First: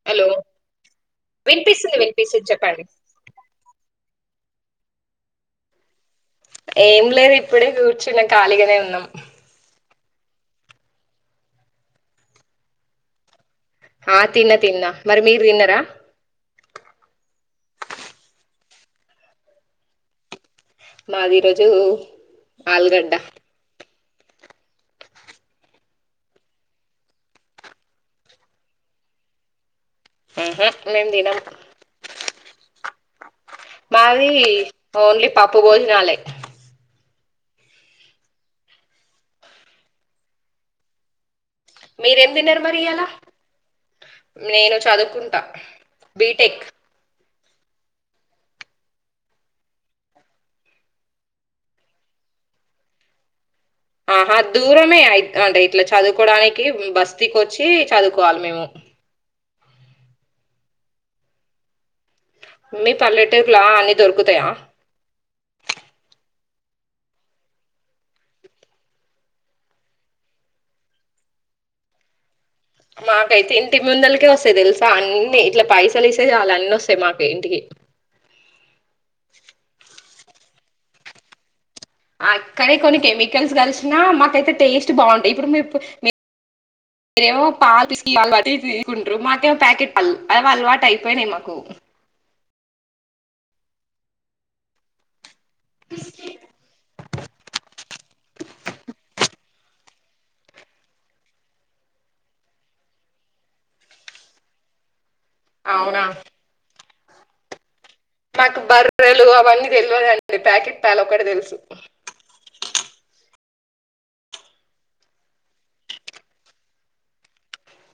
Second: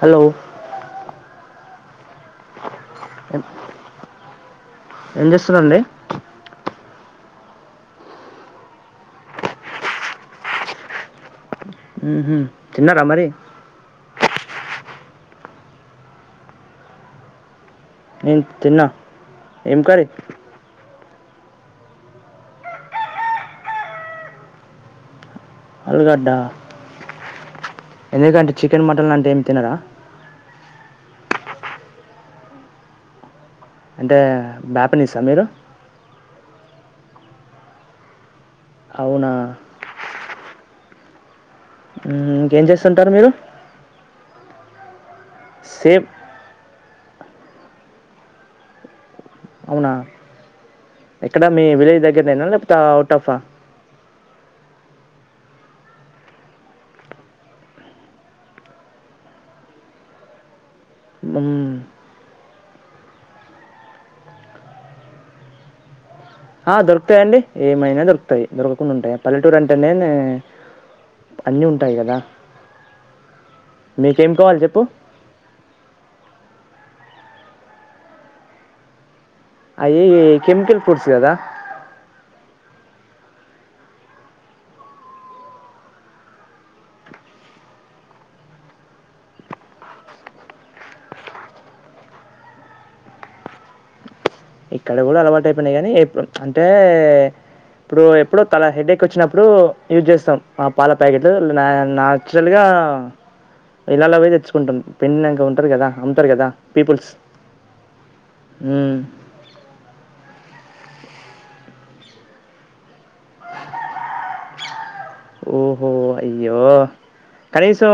Hello వినిపిస్తుంది వినిపిస్తుంది చెప్పాలి ఏం చేస్తున్నాండి ఏం లేదు ఇప్పుడే కూర్చున్న కాలిగానే ఉన్నాం హ్మ్ హ్మ్ తిన్నారా మరి ఆ తిన్న తిన్న మరి మీరు తిన్నరా ఏ తిన్నా ఏం కర్రి మాది ఈ రోజు ఆల్ గడ్డ అల్ గడ్డా ఎందుకంటే చికెన్ మటన్ అంటే ఏమి తినరా ఆహా నేన్ దిన అంటే మావి బ్యాపనీసా ఓన్లీ మీరు పప్పు భోజనాాలే అవునా మీరేం తిన్నారు ఇంకేం మరి ఇయాల చేస్తుంటారు మీరు నేను చదువుకుంటా సేమ్ బిటెక్ అవునా ఎక్కడ మీ విలేజ్ దగ్గరనేనా లేకపోతే అవుట్ ఆఫ ఆహా దూరమే అంటే ఇట్లా చదువుకోవడానికి బస్తీకి వచ్చి చదువుకోవాలి మేము ఉ మీ పల్లటకులా అ దొరకుత ఆ దొరుకుతాయిండి ఏమైనా దొరుకుతాయి దొరకకుండా ఉంటాయి పల్లెటూరు అంటేనే అన్నిీ ఉంటాయి కదా మాకైతే ఇంటి ముందలకే మీకేం వస్తేయి కావాలి చెప్పు తెలుసా అన్ని ఇట్లా పైసలు ఇస్తే చాల అన్నిీ వస్తాయి స మాక ఇంటికి అయ కెమికల్ ఫుడ్స్ ఇదదా అక్కడే కొన్ని కెమికల్స్ కలిసినా మాకైతే టేస్ట్ బాగుంటాయి ఇప్పుడు మీ మీరేమో పాలు తీసుకుంటారు మాకేమో ప్యాకెట్ అలవాటు అయిపోయినాయి మాకు ఇక్కడ కూడా అలవాటు అయి కానీప్పు అంటే ఇప్పుడు ఎప్పుడు తల హెడ్ ఎేక్ వచ్చినప్పుడు యూజ్ చేస్తాం ఆ పాల ప్యాకెట్లు నాన్చురల్ గా ఇలాలో పోయి తెచ్చుకుంటాం పెన్నంక ఉంటారు కదా అవునా అమ్ంటారు కదా పీపుల్స్ మాకు హ్మ్. బర్రెలు అవన్నీ తెలవదండి ప్యాకెట్ పాలు ఒక్కటి తెలుసు. ఓహో అయ్యో కనీసం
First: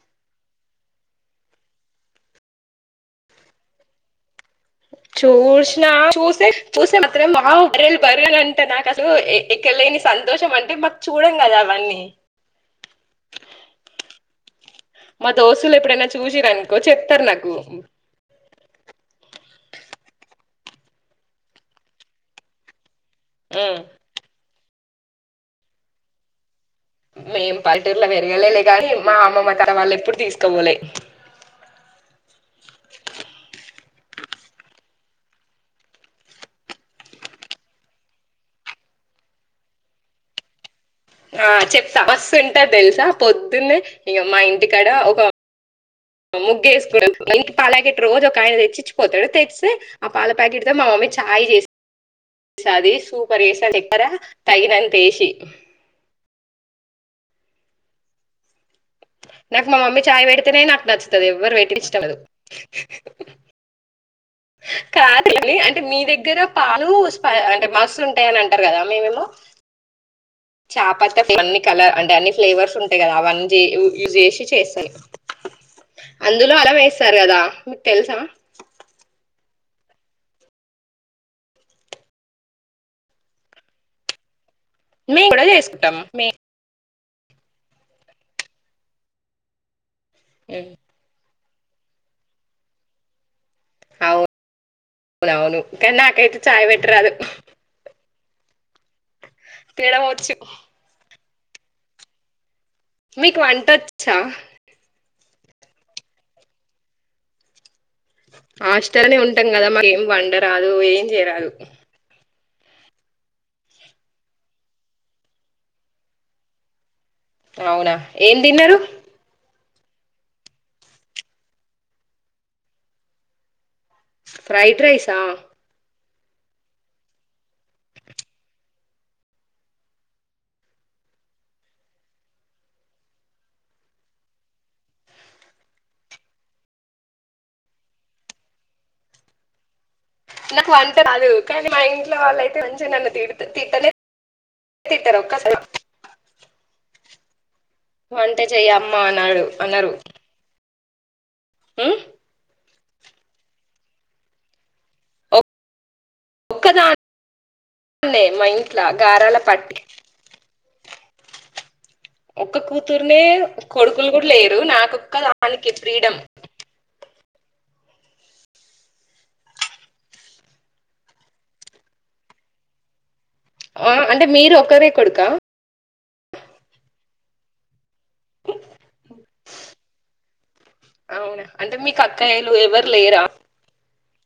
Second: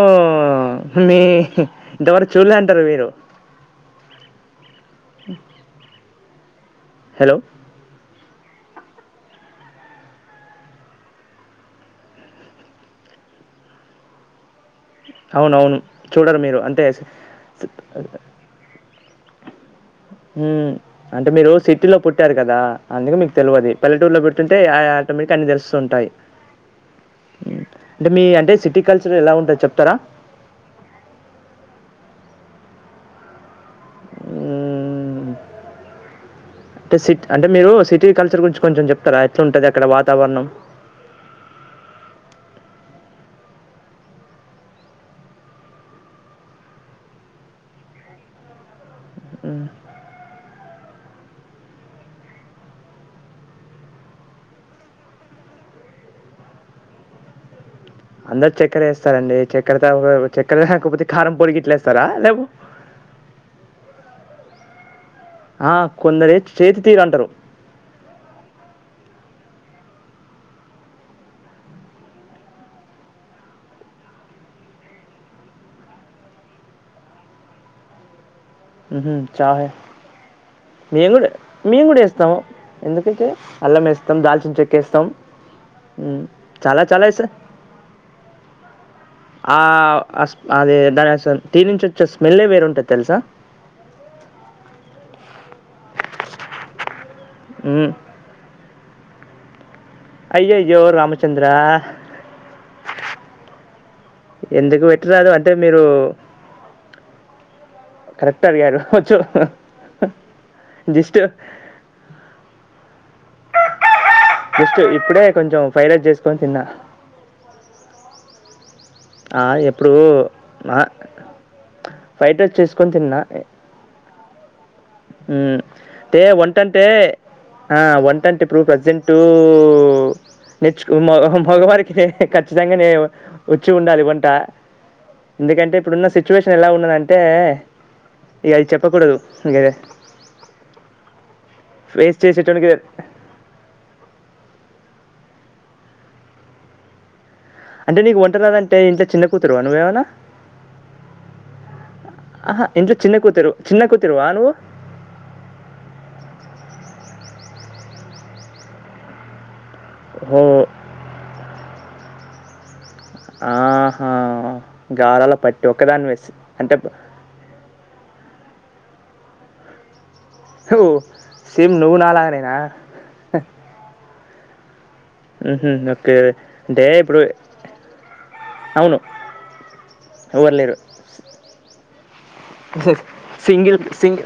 మీ ఇంతవరకు చూడలే అంటరు మీరు. చూర్సిన చూసె చూసె మాత్రం హలో! వావ్ అదేబయ్ పిలనంటే నాకు అసలు ఎక్కడ లేని సంతోషం అంటే మాక్ చూడంగదా అవన్నీ మా దోస్తులు అవునవును. ఎప్పుడైనా చూడరు చూసిర్ మీరు. అనుకో అంతే స్ చెప్తార్ నాకు ఉమ్ అంటే మీరు సిటీలో పుట్టారు కదా. అందుకే మీకు తెలవది ఉమ్ పల్లెటూరులో పుట్ అంటే ఆ ఆటోమేటిక్ అన్ని తెలుస్తుంటాయి మేం పల్లెటూరులో అంటే మీ అంటే పెరగలే సిటీ గానీ కల్చర్ మా ఎలా అమ్మమ్మ ఉంటుందో తరం చెప్తారా వాళ్ళు ఎప్పుడు తీస్కవోలే ఊమ్ అంటే సిట్ అంటే మీరు సిటీ కల్చర్ గురించి కొంచెం చెప్తారా ఎట్లుంటది అక్కడ వాతావరణం. ఆ చెప్తా మస్స్తుంటద్ తెలుసా పొద్దున్నే ఇక మా ఇంటికాడ ఒక ముగ్గేసుకు [inaudible] పాల్పాకెట్ రోజు ఒకాయన తెచ్చిచ్చి పోతడ్ మ్మ్. తెేస్సే ఆ పాల ప్యాకెట్ మా మమ్మీ చాయ్ చేసి సాది సూపర్ జేస్సది చక్కర తగినంతేసి అందర్ చక్కెరేస్ స్తారండి నాకు చక్కర మా మమ్మీ చాయ్ పెడితేనే నాకు చక్కెరగాకపోతే నచ్చుతది కారం ఎవ్వరు పెట్టింది ఇష్టం పొడిగిట్లేస్తారా ఉండదు లేపో కాదండి అంటే మీ కొందరు దగ్గర ఏ- చేతి పాలు తీరు అంటారు స్ప అంటే మస్తు ఉంటయ అని అంటరు కదా మేమేమో చాపత్త ఫే అన్ని కలర్ అంటే అన్ని ఫ్లేవర్స్ ఉంటయి కదా అవన్నీచే యూ యూజ్ చేసి చేస్తలే. అందులో అల్లం వేస్తారు కదా మీకు తెలుసా. హుహ్ చాయ్ మేము కూడా మేము కూడా వేస్తము ఎందుకైతే అల్లం వేస్తాం దాల్చిన చె మేము కూడా చేసుకుంటాం మే చాలైసే ఆ అస్ అదే [unintelligible] దీని నుంచి వచ్చే స్మెల్లే వేరుంటది తెలుసా. అవును అవును నాకైతే చాయ్ పెట్టరాదు. మ్మ్. తినడం వచ్చు. చంద్రా. మీకు వంట వచ్చా ఎందుకు పెట్ రాదు అంటే మీరు కరెక్ట్ అడిగారు హాస్టలనే వచ్చు ఉంటాం కదా మాకు ఏం వండరాదు, ఏం జస్ట్ చేయరాదు. జస్ట్ ఇప్పుడే కొంచెం ఫ్రైడ్ రైస్ చేసుకొని తిన్నా. అవునా ఏంతిన్నరు? ఇప్పుడూ ఆ ఫ్రైడ్ రైస్ చేసుకొని తిన్నా. ఫ్రైడ్ రైసా. మ్, అంటే వంటంటే ఆ వంటంటే ఇప్పుడు ప్రజెంట్ నేర్చు మగ మగవారికి ఖచ్చితంగా వచ్చి ఉండాలి వంట. ఎందుకంటే ఇప్పుడున్న సిచ్యువేషన్ ఎలా ఉన్నదంటే ఇగ అది చెప్పకూడదు. గదే నాకు వంట రాదు కానీ మా ఇంట్లో ఫేస్ వాళ్ళయితే చేసేటోనికి మంచిగా నన్ను తిడుతూ తిట్టలే తిట్టార ఒక్కసారి అయినా అంటే నీకు వంటరాదంటే అమ్మ ఇంట్ల చిన్న అన్నాడు కూతురివా నువ్వేమన్నా. హ్ హ ఇంట్లో చిన్న కూతురు చిన్న కూతురువా నువ్వు. ఒక్కదాన్నే మా ఇంట్ల గారాల పట్టి. హ ఒక్క కూ కూతుర్నే కొడుకులు కూడా లేరు నాకొక్క గారాల పట్టి దానికి ఫ్రీడం. ఒక్కదానివే స్ అంటే ఓ సేమ్ నువ్వు నాలగనేనా. ఆ అంటే మీరు ఒకరే కొడుకా ఉహ్ అ ఇప్పుడు అవును ఊర్లేరు కాయలు ఎవరు లేరా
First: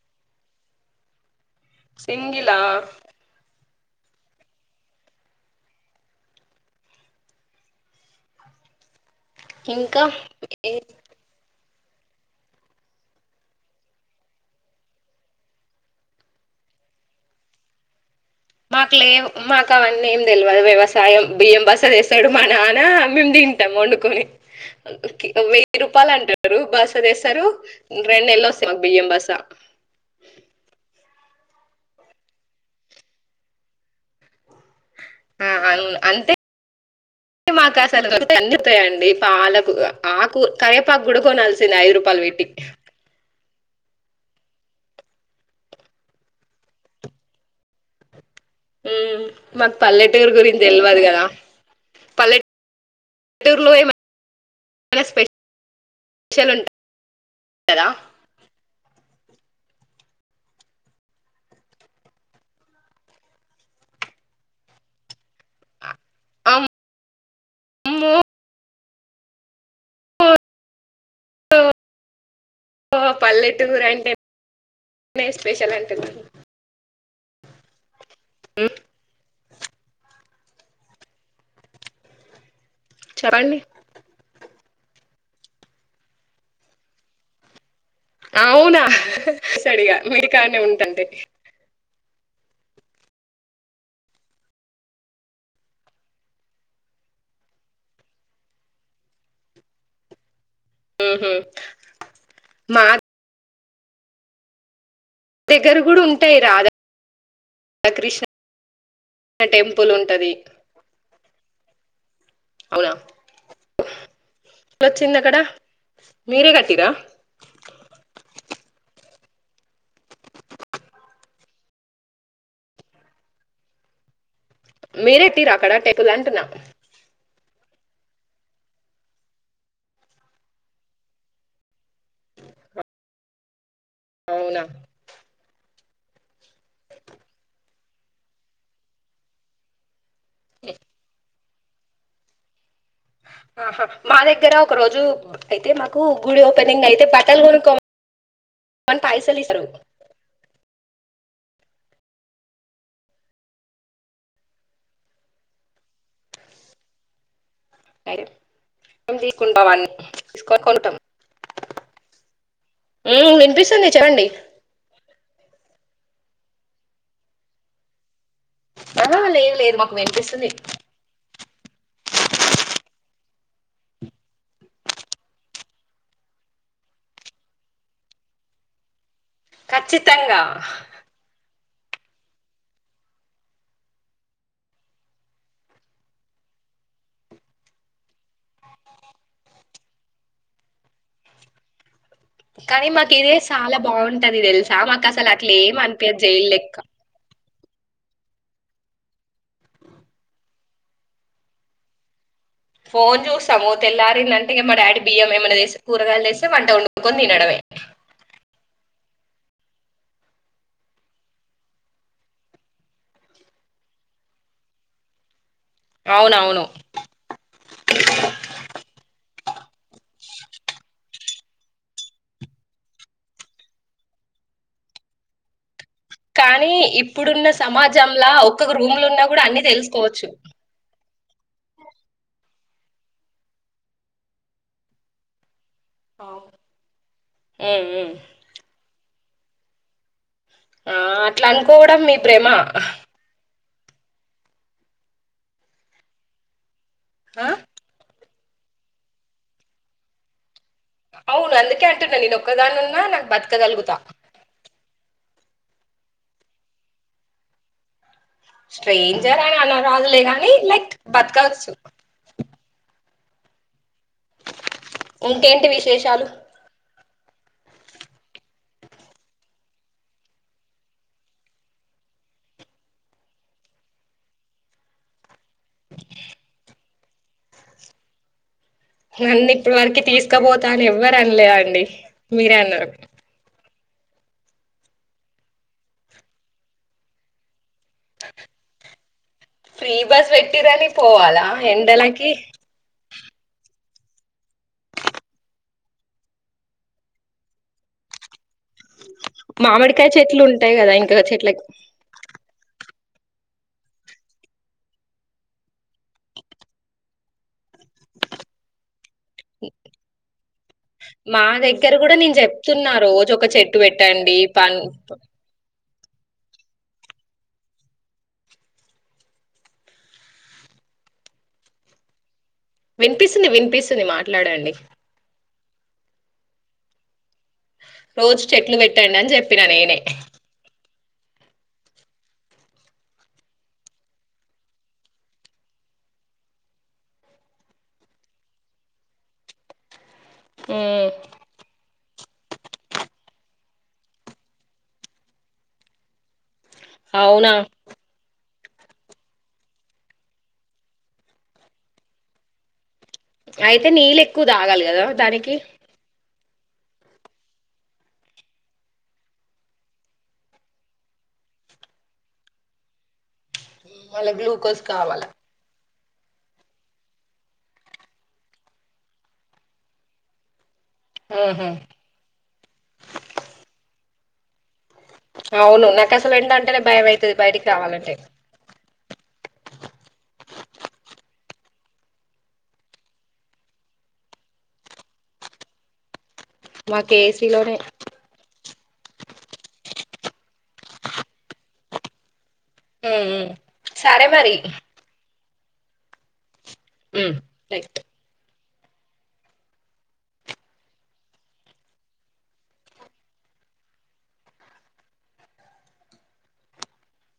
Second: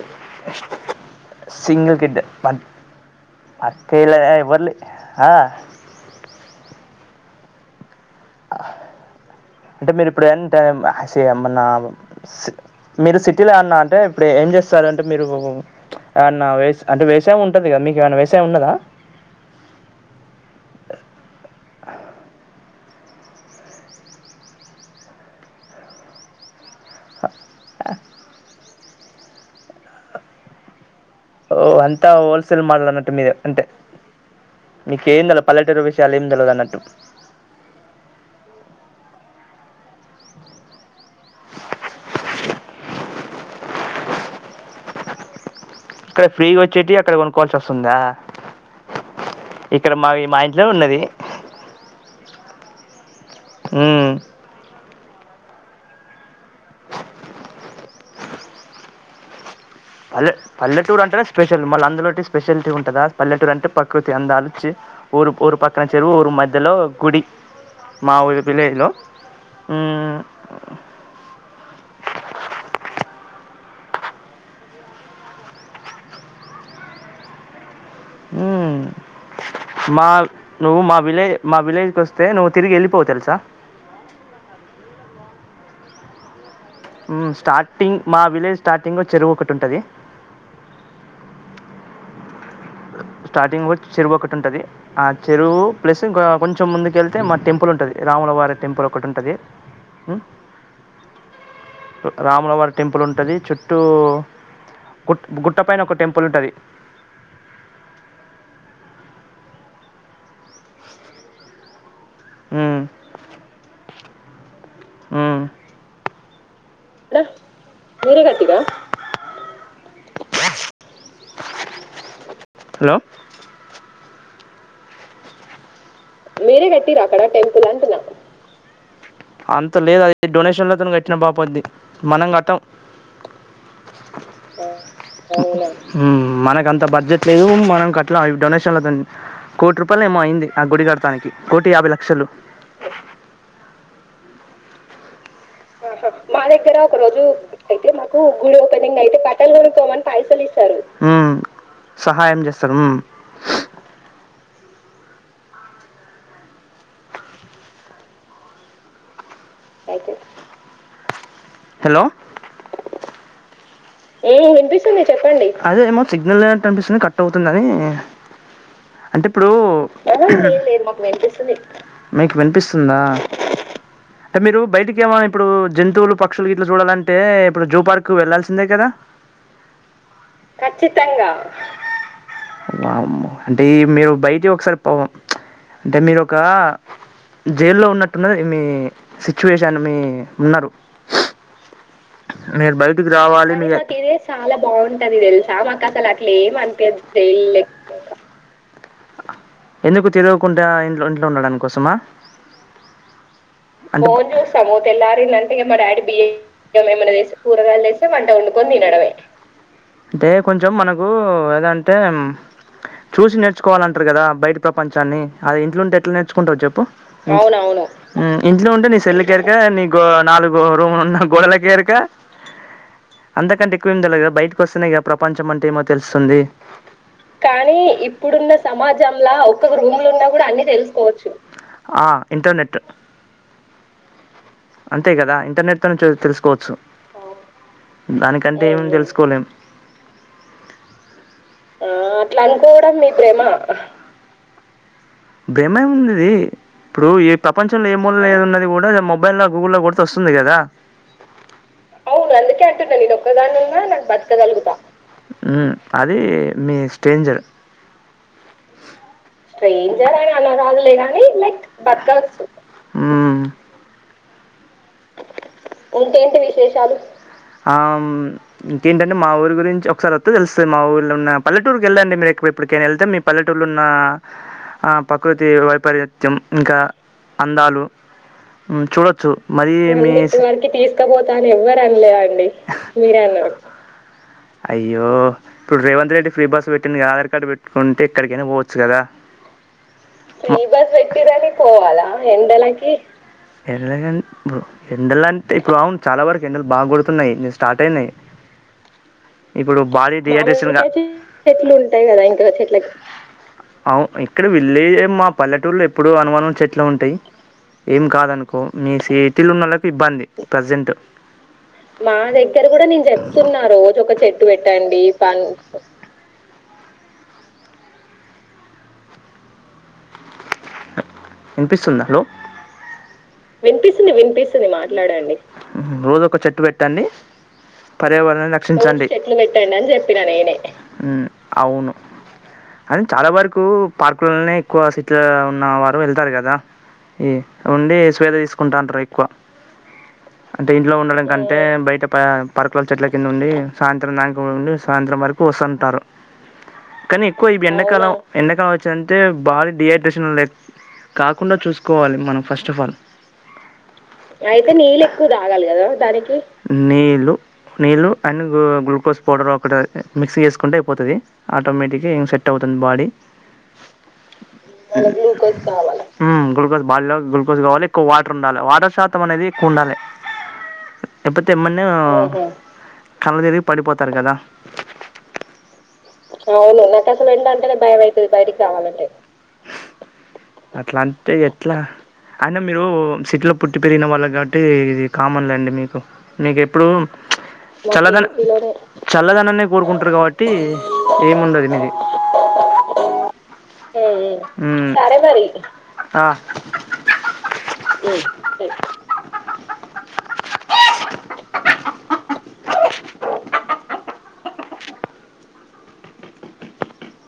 [inaudible] సింగిల్ గిడ్ సింగిలా పట్ అక్కే ఇల్ బర్లి ఆ అంటే ఇంకా మీరు ఇప్పుడు ఏంట ఏ- మన మీరు సిటీలో అన్న అంటే ఇప్పుడు ఏం చేస్తారు అంటే మీరు అన్నా వే అంటే వేసే ఉంటది కదా మీకు ఏమైన్నా వే మాకు లే మాకు అవన్నీ ఏం తెలియదు వ్యవసాయం బియ్యం బస చేస్తాడు మన మేము తింటాం వండుకొని వెయ్యి రూపాయలు అంటారు బస్ ారు రెండు నెల్ల వస్త మాకు బియ్యం బస ఓ అంతా హోల్సేల్ మలనటు మద అంటే మీకు ఏం తెలదు ఆ అ పల్లెటూరు విషయాలు ఏం అంతే తెలవదు అన్నట్టు మాకా అందుతాయండిల ఆకు కయేపాకు గుడ కొనాల్సింది ఐదు రూపాయలు పెట్టి ఇక్కడ ఫ్రీగా వచ్చేటి అక్కడ కొనుక్కోవాల్సి వస్తుందా మాకు ఇక్కడ మా పల్లెటూరు మా గురించి ఇంట్లో తెలివదు ఉన్నది కదా పల్లెటూ పల్లెటూరులో మ్మ్ చాల స్పెషల్ంటాయి కదా పల్లె పల్లెటూరు అంటేనే స్పెషల్ మళ్ళీ అందులో స్పెషాలిటీ ఉంటుందా పల్లెటూరు అంటే ప్రకృతి అందచి ఊరు ఇక్కన చెరువు మధ్యలో గుడి అమ్మో మా ఊరు విలేజ్లో టూర్ అంటే స్పెషల్ అంటుంది ఉ మా నువ్వు మా విలేజ్ మా విలేజ్ క వస్తే నువ్వు తిరిగి వెళ్ళిపో తెలుసా చెప్పండి స్టార్ట్ అవునా సరిగా మీదికాన్నే ఉంటంటె స్టార్టింగ్ చెరువు ఒకటి ఉంటుంది ఆ చెరువు ప్లస్ కొంచెం ముందుకు వెళ్తే మా టెంపుల్ ఉంటుంది రాములవారి టెంపుల్ ఒకటి ఉంటుంది ఉహు రామలవారి మా టెంపుల్ ఉంటది చుట్టూ టటు గుట్ గుట్టపైన ఒక టెంపుల్ ఉంటుంది కృష్ణ టెంపుల్ ఉంటుది అవునా అలాచ్చింది అక్కడ మీరుగాచ్చ అడ మీరే గట్టి గా వాహ హలో మీరెట్టిర్రా అక్కడ టె మీరే కట్టిర్రా అక్కడ టెమ్ పుల్ అంటున్న. ఆ అవునా అవునా హుమ్ మనకంత బడ్జెట్ లేదు. మనం కట్లా అవి. డొనేషన్లో దాన్ని కోటి రూపాయలు ఏమో అయి ఇంది ఆ గుడి కడ కోటి యాభై లక్షలు ఆహా మా దెగ్గర ఒక రోజు అయితే మాకు ఆహ గుడి మా దగ్గర ఓపెనింగ్ ఒక అయితే రోజు బట్టలు కొనుక్కో అయితే, మాకు గుడి అని ఓపెనింగ్ అయితే పైసలు బట్టలు ఇస్తారు కొనుకోమని పైసలిస్తారు. మ్మ్ సహాయం చేస్తారు. మ్మ్ టైరు ఉంది. కుంట వాన్ని అయితే తీస్కా కొన్ టం మ్మ్ వినిపిస్ ఏ ఎ వినిపిస్తుంది. అదేమో సిగ్నలేనట్టఅనిపిస్తుంది కట్ అవుతుందని. ఆహా అంటే ఇప్పుడు లేదు లేదు మాకు వినిపిస్తుంది మీకు వినిపిస్తుందా! అంటే మీరు బయటికేమో ఇప్పుడు జంతువులు పక్షులు గిట్లా చూడాలంటే ఇప్పుడు జూ పార్క్ వెళ్లాల్సిందే కదా? ఖచ్చితంగా ఖచ్చితంగా వామ్మో అంటే ఈ మీరు బయటి ఒకసారి పోవం. అంటే మీరొక జైల్లో ఉన్నట్టున్నది మీ సిచ్యువేషన్ మీ ఉన్నారు. మీరు కానీ బయటికి మాకు ఇదే రావాలి మీ చాలా అా బాగుంటది తెలుసా మాకు అసలు అట్లా ఏం అనిపియదు జైలు లెక్క ఎందుకు తిరగకుంట ఇంట్లో ఇంట్లో ఉండడానికోసమా? ఫోన్ చూస్తాము తెల్లారిందంటే ఇగ మా డాడీ బియ్యం ఏమైనా అంటె తెస్తే కూరగాయలు తెస్తే వంట వండుకొని తినడమే అంటే కొంచెం మనకు ఏదంటే చూసి నేర్చుకోవాలంటారు కదా బయట ప్రపంచాన్ని. అది ఇంట్లో ఉంటే ఎట్ల నేర్చుకుంటావు అవునవును చెప్పు? ఇంట్లో ఉంటే నీ సెల్లికెరుక నీ గో నాలుగు రూమ్లున్న గోడలక్ ఎరుక? అంతకంటే ఎక్కువేం తెల్వదు కదా! బయటికొస్తేనే గా ప్రపంచం అంటే ఏమో తెలుస్తుంది కానీ ఇప్పుడున్న కానీ సమాజం ఇప్పుడున్న సమాజంలా ఒక్కొక్క రూమ్ లో ఉన్నా కూడా అన్ని తెలుస్ ఆ ఇంటర్నెట్ అంతే కదా ఇంటర్నెట్ [unintelligible] తెలుసుకోవచ్చు ఉమ్ ఉమ్ దానికంటే ఏం తెలుసు కొలెం ఆ అట్లా అనుకోవడం మీ బ్రెమ కొడం మీ బ్రెమ బ్రేమేం ఉన్నది ఇప్పుడు ఈ ఆ ప్రపంచంలో ఏ మూలన ఏము అది కూడా మొబైల్ లో గూగుల్ లో కొడితే వస్తుంది కదా అవును అందుకే అంటున్నాను నేను ఒక్కదాని అంటున్నా ఉన్నా నాకు బతకగలుగుతా ఉమ్ అది మీ స్టేంజర్ స్ట్రేంజర్ అని అన స్ట్రేంజర్ రాదులే అని గాని అలా లైక్ కాదులేగాని లైక్ బతకవచ్చు బతకవచ్చు ఉమ్ ఇంకేంటి విశేషాలు ఇంకేంటి విశేషాలు ఆమ్ ఇంకేంటంటే మా ఊరు గురించి ఒకసారి ఒత్తే తెలుస్తది మా ఊర్లో ఉన్న పల్లెటూరుకి వెళ్లండి మీరు ఎక్వ ఇప్పటికైనా వెళ్తే మీ పల్లెటూర్లో ఉన్న ఆ ప్రకృతి వైపరీత్యం ఇంకా అందాలు ఉమ్ చూడొచ్చు నన్ను ఇప్పటి వరకి ఇప్పుడు తీసుకపోతా వరకి అని ఎవ్వరు తీసుకపోతా అని ఎవ్వరు అనలేదండి అన్లే అండి మీరే అన్నారు మీరే అన్నారు అయ్యో ఇప్పుడు రేవంత్ రెడ్డి ఫ్రీ బస్ పెట్టి ఆధార్ కార్డు పెట్ ఉంటే ఎక్కడికైనా పోవచ్చు కదా ఫ్రీ బస్ ఫ్రీ పెట్టిరని బస్ పోవాలా పెట్టిర్రన్ని పోవాలా ఎండలకి ఎండలకి [unintelligible] పు ఎండల అంటే ఇప్పుడు అవును చాలా వరకు ఎండలు బాగా కొడుతున్నాయి ఇగ స్టార్ట్ అయినాయి. ఇప్పుడు మామిడికాయ బాడీ చెట్లు డిహైడ్రేషన్ ఉంటాయి గా కదా ఇంకా చెట్లకి చెట్లు ఉంటాయి కదా ఇంకా చెట్ల కీ. అవు ఇక్కడ విళ్లేజ్ మా పల్లెటూరులో ఎప్పుడూ అనుమానం చెట్లే ఉంటాయి ఏం కాదు అనుకో ని తిల్లు ఉన్నోళ్ల కి ఇబ్బంది ప్రెసెంట్ మా దగ్గర కూడా మా నేను దగ్గర కూడా చెప్తున్నా నే రోజు ఒక చెప్తున్న చెట్టు రోజు ఒక పెట్టండి చెట్టు పన్ పెట్టండి పన్కొ వినిపిస్తుందా హలో వినిపిస్తుంది వినిపిస్తుంది వినిపిస్తుంది మాట్లాడండి మాట్లాడండి ఉమ్ రోజ్ ఒక చెట్టు పెట్టండి రోజు పర్యావరణాన్ని చెట్లు రక్షించండి రోజు పెట్టండి అని చెట్లు చెప్పిన పెట్టండి అని నేనే చెప్పిన నేనే ఉమ్ అవును అది చాలా వరకు పార్కులనే ఎక్కువ సిటీలలో ఉన్న వారు వెళ్తారు కదా ఈ ఉండి. [unintelligible] తీసుకుంటా ఉంటారు ఎక్కువ అంటే ఇంట్లో ఉమ్, ఉండడం కంటే బయట ప పరుకుల చెట్ల కింద ఉండి సాయంత్రం దాంక ఉండి సాయంత్రం వరకు వస్తంటారు కానీ ఎక్కువ అవునా ఇవి ఎండాకాలం ఎండక కావచ్చు అంటే బాడీ డిహైడ్రేషన్ లే కాకుండా చూసుకోవాలి మనం ఫస్ట్ ఆఫ్ ఆల్. అయితే నీళ్ళు ఎక్కువ అయితే తాగాలి కదా నీళ్ళు ఎక్కువ దానికి తాగాలి కదా దానికి నీళ్ళు నీళ్ళు అండ్ గ్లూకోజ్ పౌడర్ ఒకటి మిక్స్ చేసుకుంటే అయిపోతది ఆటోమేటిక్గా ఏం సెట్ అవుతుంది బాడీ. మళ్ళ గ్లూకోజ్ కావాల గ్లూకోస్ కావాలా హ్మ్ గ్లూకోస్ బాడీలో గ్లుకోస్ కావాలి కు వాటర్ ఉండాలే వాటర్ శాతం అనేది ఎక్కువుండాలే ఎప్పతే ఆహా ఎమ్మన్నా కళ్ళుదిరిగి పడిపోత తరు గదా అవును నాకు అసలు ఎండ అంటేనే అవును భయం నాకు అసలు అయితది ఎండ బయటికి అంటేనే భయం రావాలంటే అయితది బయటికి కావాలంటే. అట్లా అంటే ఎట్లా అ నే మీరు సిటీ లో పుట్టి పెరిగిన వాళ్ళకి కాబట్టి ఇది కామన్ అండి మీకు నీకెప్పుడు మాకు ఏసీలోనే చల్లదన చల్లదనాన్ని కోరుకుంటారు కాబట్టి ఏముండది మీది ఉమ్మ్ మ్మ్ సరే మరి సరే మరి ఆ ఉమ్మ్ రైట్‌ [unintelligible]